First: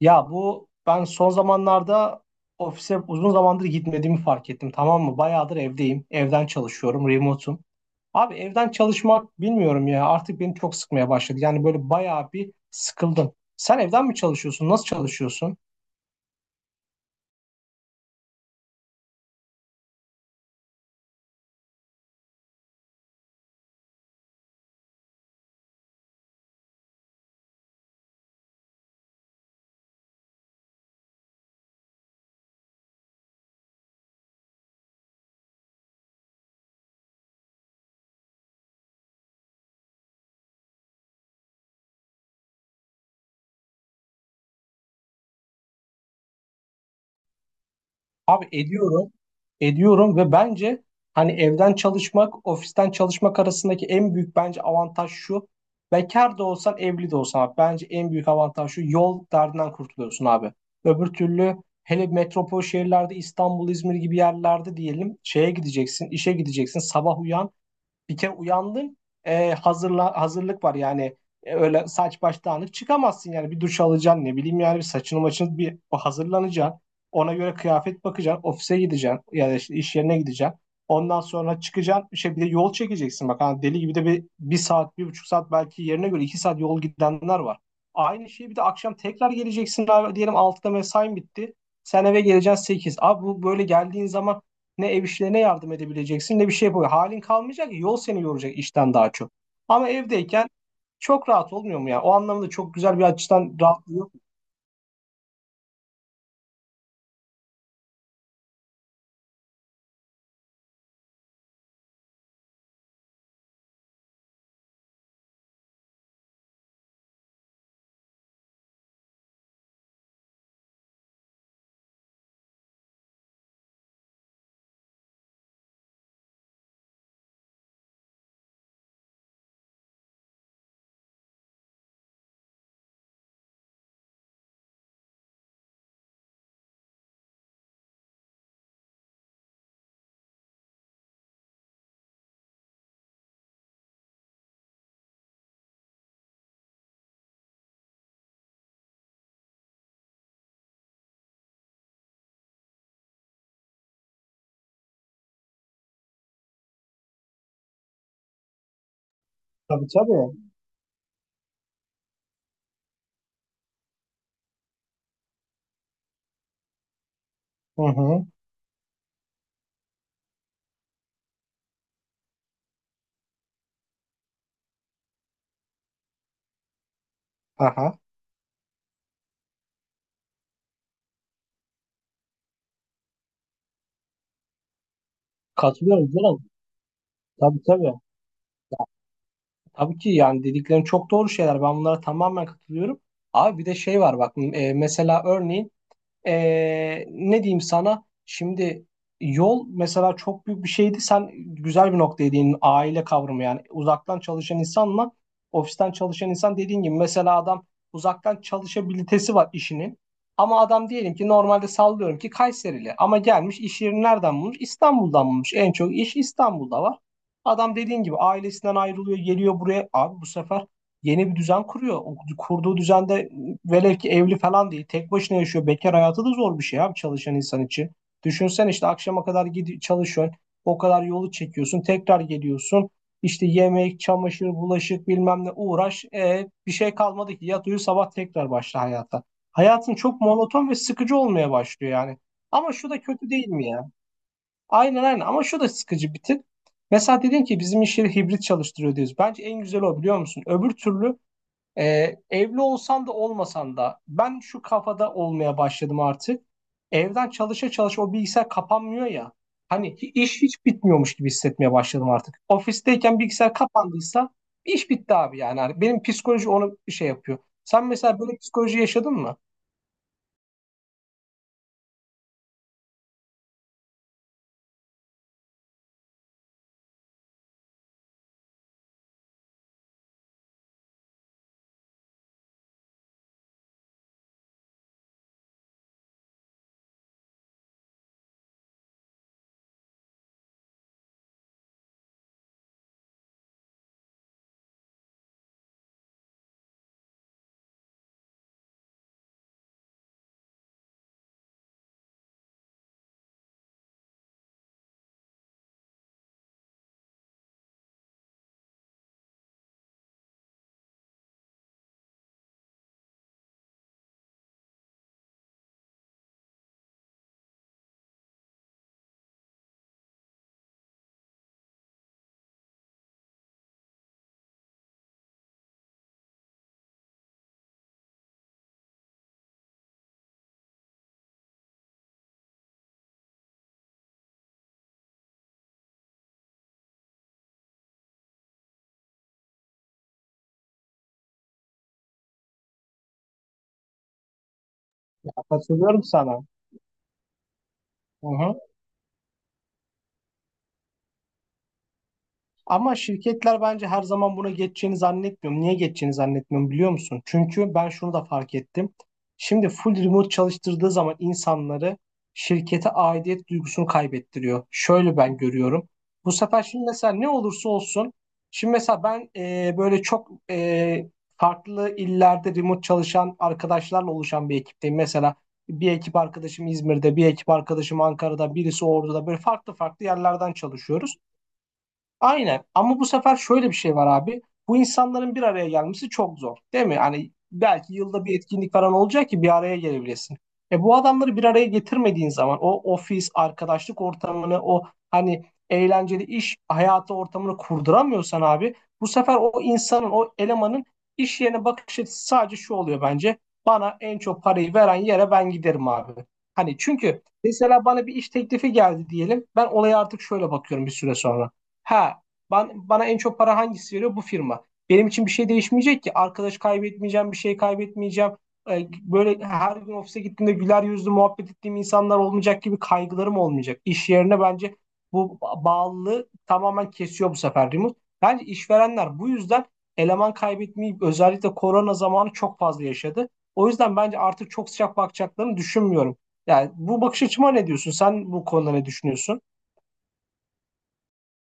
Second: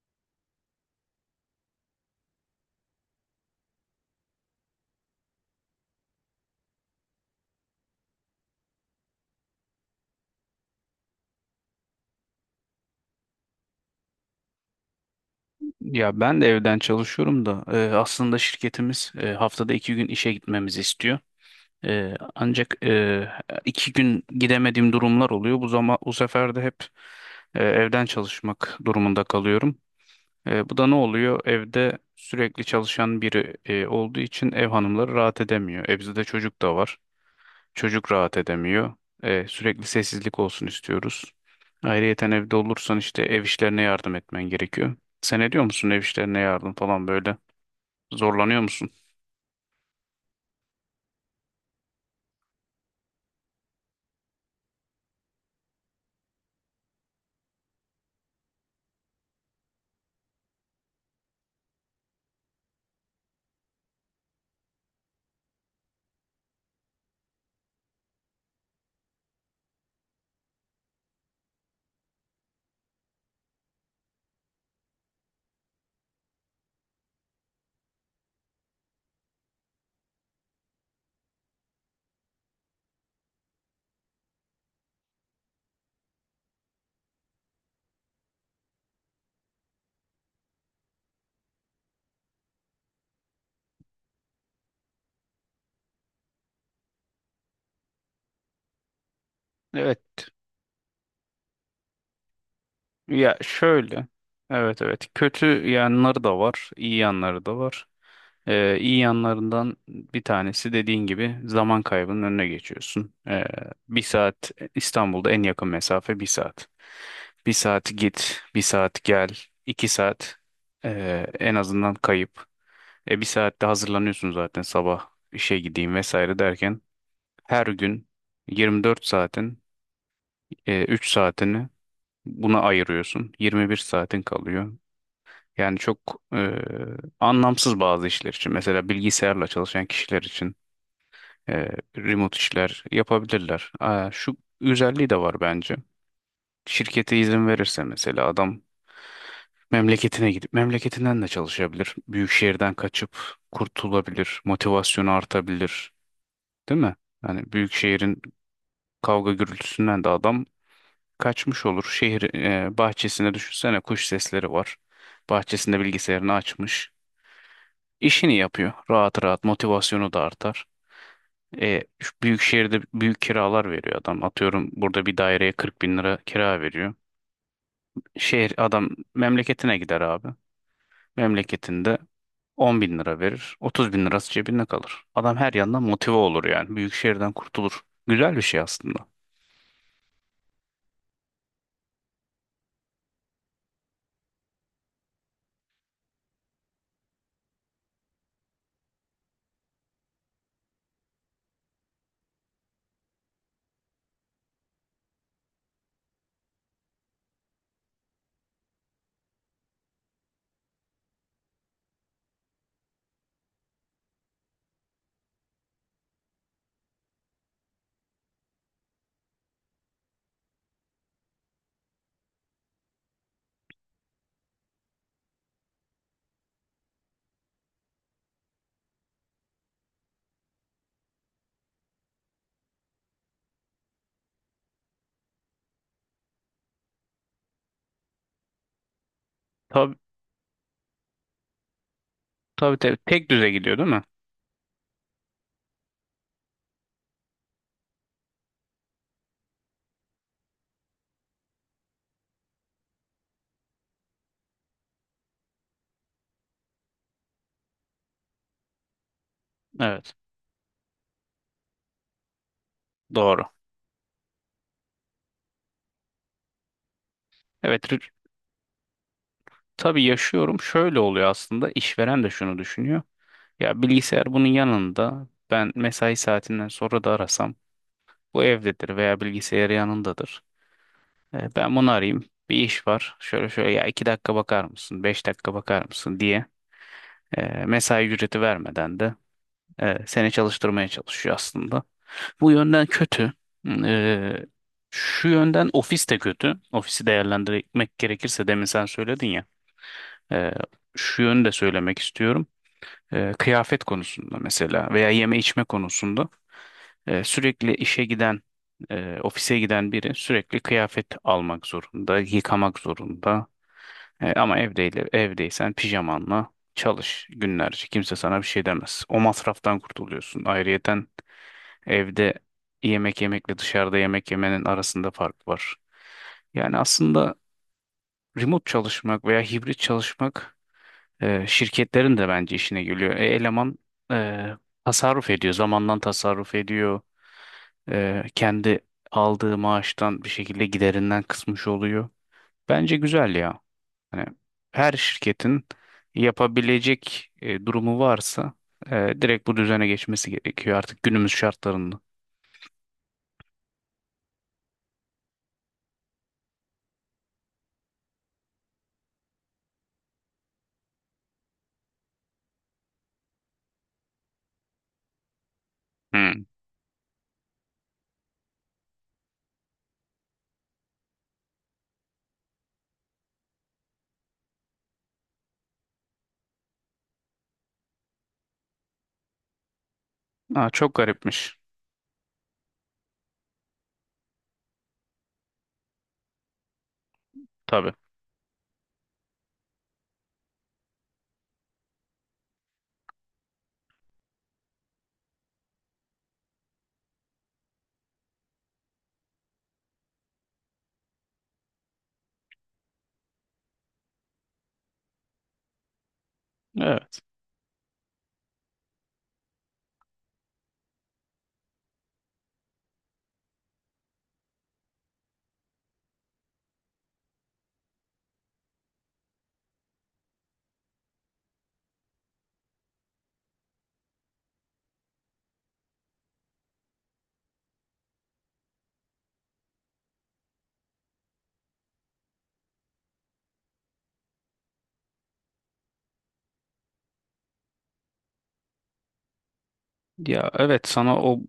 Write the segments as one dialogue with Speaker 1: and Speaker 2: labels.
Speaker 1: Ya bu ben son zamanlarda ofise uzun zamandır gitmediğimi fark ettim, tamam mı? Bayağıdır evdeyim. Evden çalışıyorum, remote'um. Abi evden çalışmak bilmiyorum ya, artık beni çok sıkmaya başladı. Yani böyle bayağı bir sıkıldım. Sen evden mi çalışıyorsun? Nasıl çalışıyorsun?
Speaker 2: Ya ben de evden çalışıyorum da aslında şirketimiz haftada iki gün işe gitmemizi istiyor. E, ancak e, iki gün gidemediğim durumlar oluyor. Bu zaman bu sefer de hep evden çalışmak durumunda kalıyorum. Bu da ne oluyor? Evde sürekli çalışan biri olduğu için ev hanımları rahat edemiyor. E bizde de çocuk da var. Çocuk rahat edemiyor. Sürekli sessizlik olsun istiyoruz. Ayrıyeten evde olursan işte ev işlerine yardım etmen gerekiyor. Sen ediyor musun ev işlerine yardım falan böyle?
Speaker 1: Abi
Speaker 2: Zorlanıyor musun?
Speaker 1: ediyorum, ediyorum ve bence hani evden çalışmak, ofisten çalışmak arasındaki en büyük bence avantaj şu. Bekar da olsan, evli de olsan abi, bence en büyük avantaj şu. Yol derdinden kurtuluyorsun abi. Öbür türlü hele metropol şehirlerde İstanbul, İzmir gibi yerlerde diyelim şeye gideceksin, işe gideceksin, sabah uyan, bir kere uyandın, hazırlık var yani. Öyle saç baş dağınık çıkamazsın, yani bir duş alacaksın, ne bileyim yani bir saçını maçını bir hazırlanacaksın. Ona göre kıyafet bakacaksın, ofise gideceksin ya da işte iş yerine gideceksin. Ondan sonra çıkacaksın, şey, bir de yol çekeceksin bak, hani deli gibi de bir saat, 1,5 saat, belki yerine göre 2 saat yol gidenler var. Aynı şey, bir de akşam tekrar geleceksin abi, diyelim 6'da mesain bitti. Sen eve geleceksin 8. Abi bu böyle geldiğin zaman ne ev işlerine yardım edebileceksin ne bir şey yapabilir. Halin kalmayacak, yol seni yoracak işten daha çok. Ama
Speaker 2: Evet.
Speaker 1: evdeyken çok rahat olmuyor mu ya? O anlamda çok güzel, bir
Speaker 2: Ya
Speaker 1: açıdan rahatlığı
Speaker 2: şöyle.
Speaker 1: yok mu?
Speaker 2: Evet, evet. Kötü yanları da var, iyi yanları da var. İyi yanlarından bir tanesi dediğin gibi zaman kaybının önüne geçiyorsun. Bir saat, İstanbul'da en yakın mesafe bir saat. Bir saat git, bir saat gel, iki saat en azından kayıp. Bir saatte hazırlanıyorsun zaten, sabah işe gideyim vesaire derken her gün 24 saatin 3 saatini buna ayırıyorsun. 21 saatin kalıyor. Yani çok anlamsız bazı işler için. Mesela bilgisayarla çalışan kişiler için e, remote işler yapabilirler. Aa, şu özelliği de var bence. Şirkete izin verirse mesela adam memleketine gidip memleketinden de çalışabilir. Büyük şehirden kaçıp kurtulabilir. Motivasyonu artabilir. Değil mi? Yani büyük şehrin kavga
Speaker 1: Tabii,
Speaker 2: gürültüsünden de adam
Speaker 1: tabii.
Speaker 2: kaçmış olur. Şehir bahçesine, düşünsene kuş sesleri var. Bahçesinde bilgisayarını açmış,
Speaker 1: Hı hı.
Speaker 2: işini yapıyor rahat rahat, motivasyonu da artar. Şu büyük şehirde büyük kiralar veriyor adam. Atıyorum burada bir daireye 40 bin lira kira veriyor.
Speaker 1: Aha.
Speaker 2: Şehir adam memleketine gider abi. Memleketinde 10 bin lira verir. 30 bin lirası cebinde kalır. Adam her yandan
Speaker 1: Katılıyorum
Speaker 2: motive olur
Speaker 1: canım.
Speaker 2: yani. Büyük şehirden
Speaker 1: Tabii,
Speaker 2: kurtulur.
Speaker 1: tabii.
Speaker 2: Güzel bir şey aslında.
Speaker 1: Tabii ki, yani dediklerin çok doğru şeyler. Ben bunlara tamamen katılıyorum. Abi bir de şey var bak, mesela, örneğin, ne diyeyim sana? Şimdi yol mesela çok büyük bir şeydi. Sen güzel bir noktaya değindin. Aile kavramı yani. Uzaktan çalışan insanla ofisten çalışan insan, dediğin gibi mesela adam uzaktan çalışabilitesi var işinin. Ama adam diyelim ki, normalde sallıyorum ki Kayserili, ama gelmiş iş yerini nereden bulmuş? İstanbul'dan bulmuş. En çok iş İstanbul'da var. Adam dediğin gibi ailesinden ayrılıyor, geliyor buraya. Abi bu sefer yeni bir düzen kuruyor. O kurduğu düzende velev ki evli falan değil, tek başına yaşıyor. Bekar hayatı da zor bir şey abi, çalışan insan için. Düşünsen, işte akşama kadar gidi çalışıyorsun. O kadar yolu çekiyorsun. Tekrar geliyorsun. İşte yemek, çamaşır, bulaşık, bilmem ne uğraş. Bir şey kalmadı ki. Yat uyu, sabah tekrar başla hayata. Hayatın
Speaker 2: Tabii,
Speaker 1: çok monoton ve sıkıcı olmaya başlıyor yani. Ama
Speaker 2: tabii,
Speaker 1: şu
Speaker 2: tabii.
Speaker 1: da
Speaker 2: Tek
Speaker 1: kötü değil
Speaker 2: düze
Speaker 1: mi
Speaker 2: gidiyor, değil
Speaker 1: ya?
Speaker 2: mi?
Speaker 1: Aynen, aynen, ama şu da sıkıcı bir tık. Mesela dedin ki bizim iş yeri hibrit çalıştırıyor diyoruz. Bence en güzel o, biliyor musun? Öbür türlü evli olsan da olmasan da ben şu kafada olmaya başladım artık. Evden çalışa çalışa o bilgisayar kapanmıyor ya. Hani
Speaker 2: Evet.
Speaker 1: iş hiç bitmiyormuş gibi hissetmeye başladım artık. Ofisteyken
Speaker 2: Doğru.
Speaker 1: bilgisayar kapandıysa iş bitti abi yani. Hani benim psikoloji onu bir şey yapıyor.
Speaker 2: Evet.
Speaker 1: Sen mesela böyle psikoloji yaşadın mı?
Speaker 2: Tabii yaşıyorum. Şöyle oluyor aslında. İşveren de şunu düşünüyor. Ya bilgisayar bunun yanında, ben mesai saatinden sonra da arasam bu evdedir veya bilgisayarı yanındadır. Ben bunu arayayım, bir iş var şöyle şöyle, ya iki dakika bakar mısın, beş dakika bakar mısın diye mesai ücreti vermeden de seni çalıştırmaya çalışıyor aslında. Bu yönden kötü. E, Şu yönden ofis de kötü. Ofisi değerlendirmek gerekirse demin sen söyledin ya. e, Şu yönü de söylemek istiyorum. Kıyafet konusunda mesela veya yeme içme konusunda sürekli işe giden, ofise giden biri sürekli kıyafet almak zorunda, yıkamak zorunda. Ama evdeyle, evdeysen pijamanla çalış günlerce. Kimse sana bir şey demez. O masraftan kurtuluyorsun. Ayrıyeten evde yemek yemekle dışarıda yemek yemenin arasında fark var. Yani aslında remote çalışmak veya hibrit çalışmak şirketlerin de bence işine geliyor. Eleman e, tasarruf ediyor. Zamandan tasarruf ediyor. Kendi aldığı maaştan bir şekilde giderinden kısmış oluyor. Bence güzel ya. Hani her şirketin
Speaker 1: Katılıyorum sana.
Speaker 2: yapabilecek durumu
Speaker 1: Hı
Speaker 2: varsa
Speaker 1: hı.
Speaker 2: direkt bu düzene geçmesi gerekiyor artık günümüz şartlarında.
Speaker 1: Ama şirketler bence her zaman buna geçeceğini zannetmiyorum. Niye geçeceğini zannetmiyorum, biliyor musun? Çünkü ben şunu da fark ettim. Şimdi full remote çalıştırdığı zaman insanları, şirkete aidiyet duygusunu kaybettiriyor. Şöyle ben görüyorum. Bu
Speaker 2: Hmm.
Speaker 1: sefer şimdi mesela, ne olursa olsun. Şimdi mesela ben böyle çok farklı illerde remote çalışan arkadaşlarla oluşan bir ekipteyim. Mesela bir ekip arkadaşım İzmir'de, bir ekip arkadaşım Ankara'da, birisi Ordu'da, böyle farklı farklı yerlerden
Speaker 2: Aa, çok
Speaker 1: çalışıyoruz.
Speaker 2: garipmiş.
Speaker 1: Aynen, ama bu sefer şöyle bir şey var abi. Bu insanların bir araya gelmesi çok zor değil mi? Hani
Speaker 2: Tabii.
Speaker 1: belki yılda bir etkinlik falan olacak ki bir araya gelebilesin. Bu adamları bir araya getirmediğin zaman o ofis, arkadaşlık ortamını, o hani eğlenceli iş hayatı ortamını kurduramıyorsan abi, bu sefer o insanın, o elemanın iş yerine bakış açısı sadece şu oluyor bence: bana en çok parayı veren yere ben giderim abi. Hani
Speaker 2: Evet.
Speaker 1: çünkü mesela bana bir iş teklifi geldi diyelim. Ben olaya artık şöyle bakıyorum bir süre sonra. Ha, bana en çok para hangisi veriyor? Bu firma. Benim için bir şey değişmeyecek ki. Arkadaş kaybetmeyeceğim, bir şey kaybetmeyeceğim. Böyle her gün ofise gittiğimde güler yüzlü muhabbet ettiğim insanlar olmayacak gibi kaygılarım olmayacak. İş yerine bence bu bağlılığı tamamen kesiyor bu sefer remote. Bence işverenler bu yüzden eleman kaybetmeyi özellikle korona zamanı çok fazla yaşadı. O yüzden bence artık çok sıcak bakacaklarını düşünmüyorum. Yani bu bakış açıma ne diyorsun? Sen bu konuda ne düşünüyorsun?
Speaker 2: Ya evet, sana o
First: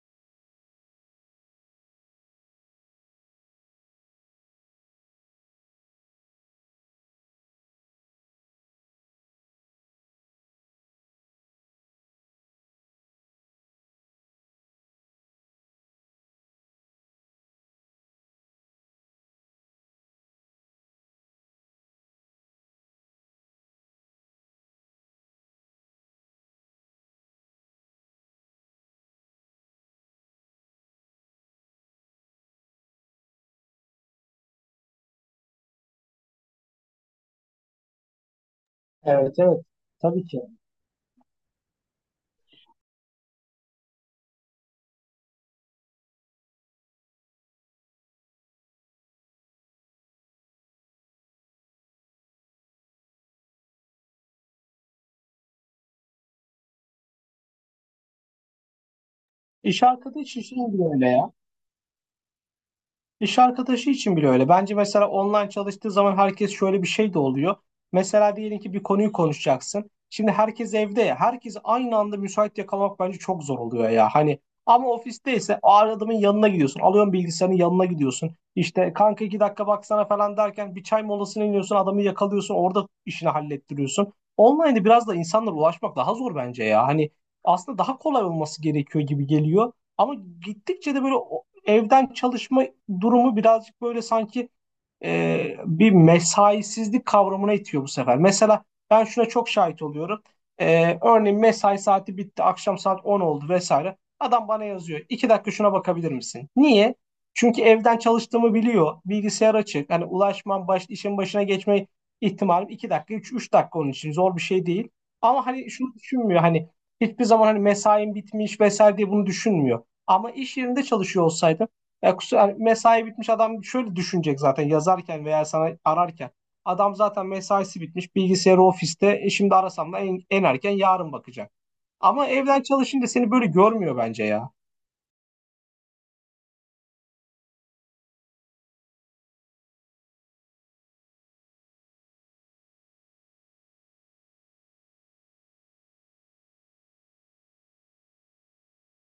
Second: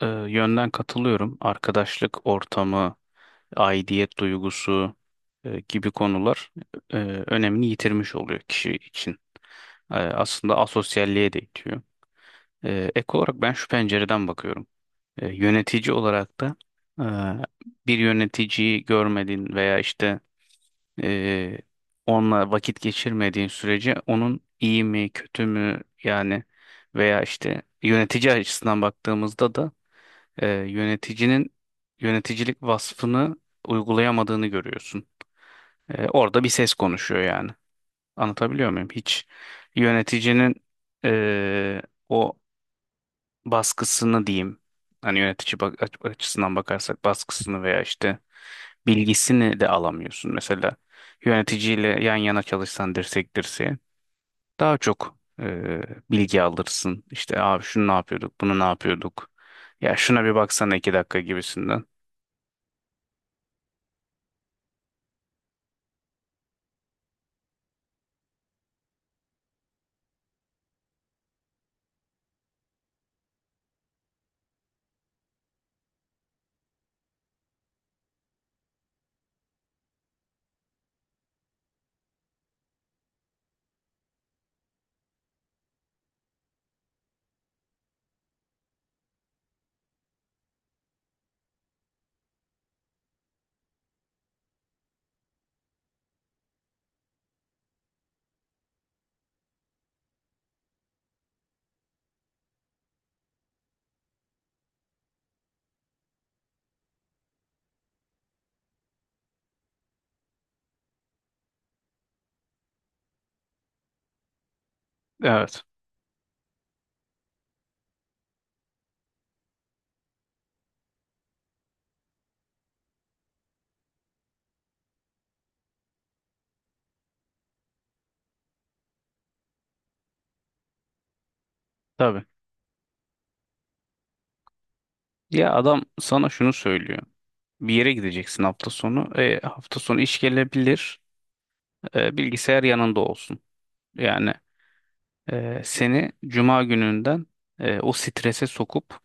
Speaker 2: yönden katılıyorum. Arkadaşlık ortamı, aidiyet duygusu gibi konular e, önemini yitirmiş oluyor kişi için. Aslında asosyalliğe de itiyor. Ek olarak ben şu pencereden bakıyorum. Yönetici olarak da e, bir yöneticiyi görmediğin veya işte e, onunla vakit geçirmediğin sürece onun iyi mi kötü mü yani, veya işte yönetici açısından baktığımızda da yöneticinin yöneticilik vasfını uygulayamadığını görüyorsun. Orada bir ses konuşuyor yani. Anlatabiliyor muyum? Hiç
Speaker 1: Evet, evet, tabii ki.
Speaker 2: yöneticinin e, o baskısını diyeyim. Hani yönetici bak açısından bakarsak baskısını veya işte bilgisini de alamıyorsun. Mesela yöneticiyle yan yana çalışsan dirsek dirseğe daha çok bilgi alırsın. İşte abi şunu ne yapıyorduk, bunu ne yapıyorduk.
Speaker 1: İş
Speaker 2: Ya şuna bir
Speaker 1: arkadaşı için
Speaker 2: baksana
Speaker 1: de
Speaker 2: iki
Speaker 1: öyle
Speaker 2: dakika
Speaker 1: ya.
Speaker 2: gibisinden.
Speaker 1: İş arkadaşı için bile öyle. Bence mesela online çalıştığı zaman herkes, şöyle bir şey de oluyor. Mesela diyelim ki bir konuyu konuşacaksın. Şimdi herkes evde ya. Herkesi aynı anda müsait yakalamak bence çok zor oluyor ya. Hani ama ofisteyse o adamın yanına gidiyorsun. Alıyorsun bilgisayarın, yanına gidiyorsun. İşte kanka 2 dakika baksana falan derken bir çay molasına iniyorsun. Adamı yakalıyorsun. Orada işini hallettiriyorsun. Online'de biraz da insanlara ulaşmak daha zor bence ya. Hani aslında daha kolay olması gerekiyor gibi geliyor. Ama gittikçe de böyle evden çalışma durumu birazcık böyle sanki bir mesaisizlik kavramına itiyor bu sefer. Mesela ben şuna çok şahit oluyorum. Örneğin mesai saati bitti, akşam saat 10 oldu vesaire. Adam bana yazıyor: 2 dakika şuna bakabilir misin? Niye? Çünkü evden çalıştığımı biliyor. Bilgisayar açık. Hani ulaşmam, işin başına geçme ihtimalim 2 dakika, üç dakika onun için. Zor bir şey değil. Ama
Speaker 2: Evet.
Speaker 1: hani şunu düşünmüyor. Hani hiçbir zaman hani mesain bitmiş vesaire diye bunu düşünmüyor. Ama iş yerinde çalışıyor olsaydım ya kusura, yani mesai bitmiş, adam şöyle düşünecek zaten yazarken veya sana ararken. Adam zaten mesaisi bitmiş, bilgisayarı ofiste. Şimdi arasam da en erken yarın bakacak.
Speaker 2: Tabii.
Speaker 1: Ama evden çalışınca seni böyle görmüyor bence ya.
Speaker 2: Ya adam sana şunu söylüyor. Bir yere gideceksin hafta sonu. Hafta sonu iş gelebilir. Bilgisayar yanında olsun. Yani seni cuma gününden o strese sokup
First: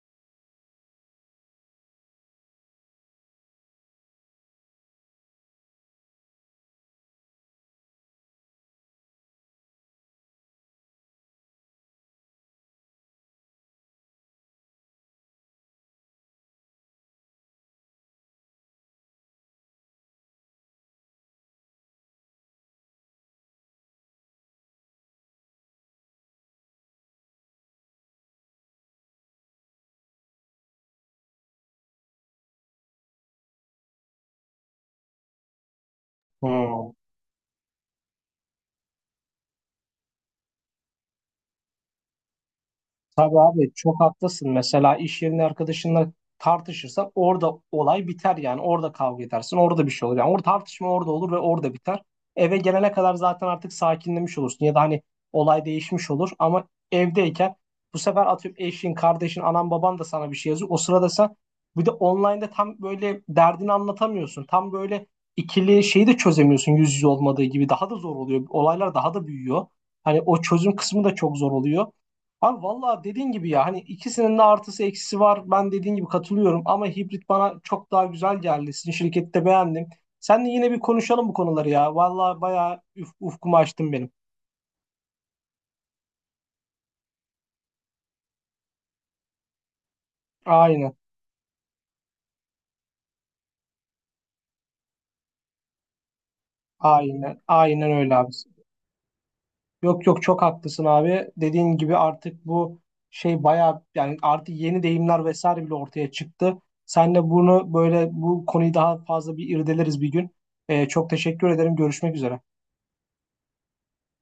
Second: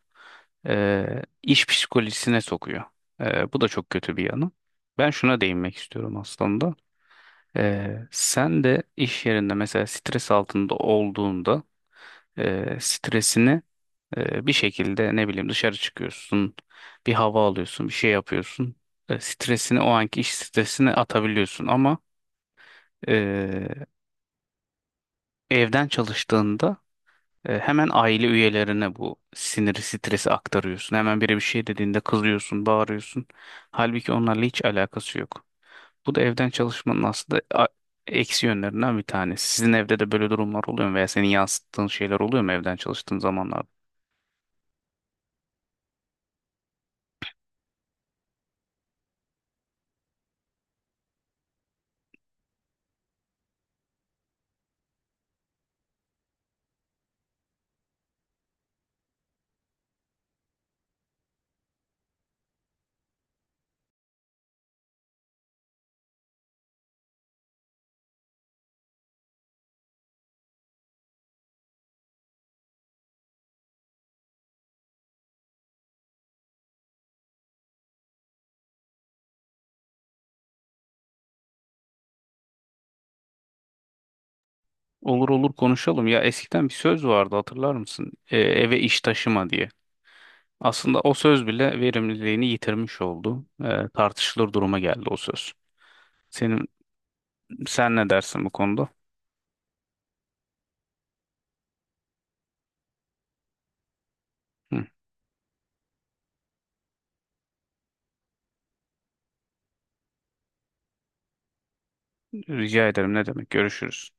Speaker 2: iş psikolojisine sokuyor. Bu da çok kötü bir yanı. Ben şuna değinmek istiyorum aslında. Sen de iş yerinde mesela stres altında olduğunda stresini bir şekilde ne bileyim dışarı çıkıyorsun, bir hava alıyorsun, bir şey yapıyorsun. Stresini, o anki iş stresini atabiliyorsun ama e, evden çalıştığında hemen aile üyelerine bu siniri, stresi aktarıyorsun. Hemen biri bir şey dediğinde kızıyorsun, bağırıyorsun. Halbuki onlarla hiç alakası yok. Bu da evden
Speaker 1: Hmm.
Speaker 2: çalışmanın aslında eksi yönlerinden bir tanesi. Sizin evde de böyle durumlar oluyor mu veya senin yansıttığın şeyler oluyor mu evden çalıştığın
Speaker 1: Tabii
Speaker 2: zamanlarda?
Speaker 1: abi, çok haklısın. Mesela iş yerinde arkadaşınla tartışırsan orada olay biter yani. Orada kavga edersin. Orada bir şey olur. Yani orada tartışma orada olur ve orada biter. Eve gelene kadar zaten artık sakinlemiş olursun. Ya da hani olay değişmiş olur. Ama evdeyken bu sefer atıyorum eşin, kardeşin, anan, baban da sana bir şey yazıyor. O sırada sen bir de online'da tam böyle derdini anlatamıyorsun. Tam böyle ikili şeyi de çözemiyorsun, yüz yüze olmadığı gibi. Daha da zor oluyor. Olaylar daha da büyüyor. Hani o çözüm kısmı da çok zor oluyor. Abi vallahi dediğin gibi ya, hani ikisinin de artısı eksisi var. Ben dediğin gibi katılıyorum ama hibrit bana çok daha güzel geldi. Sizin şirkette beğendim. Seninle yine bir konuşalım bu konuları ya. Vallahi bayağı ufkumu açtın benim.
Speaker 2: Olur olur konuşalım. Ya eskiden bir söz vardı, hatırlar mısın? Eve iş taşıma diye.
Speaker 1: Aynen.
Speaker 2: Aslında o söz bile verimliliğini yitirmiş oldu. Tartışılır duruma geldi o söz. Senin
Speaker 1: Aynen. Aynen
Speaker 2: sen ne
Speaker 1: öyle abi.
Speaker 2: dersin bu konuda?
Speaker 1: Yok, yok, çok haklısın abi. Dediğin gibi artık bu şey bayağı, yani artık yeni
Speaker 2: Hı,
Speaker 1: deyimler vesaire bile ortaya çıktı. Seninle bunu böyle, bu konuyu daha fazla bir irdeleriz bir gün. Çok teşekkür ederim. Görüşmek üzere.
Speaker 2: rica ederim ne demek? Görüşürüz.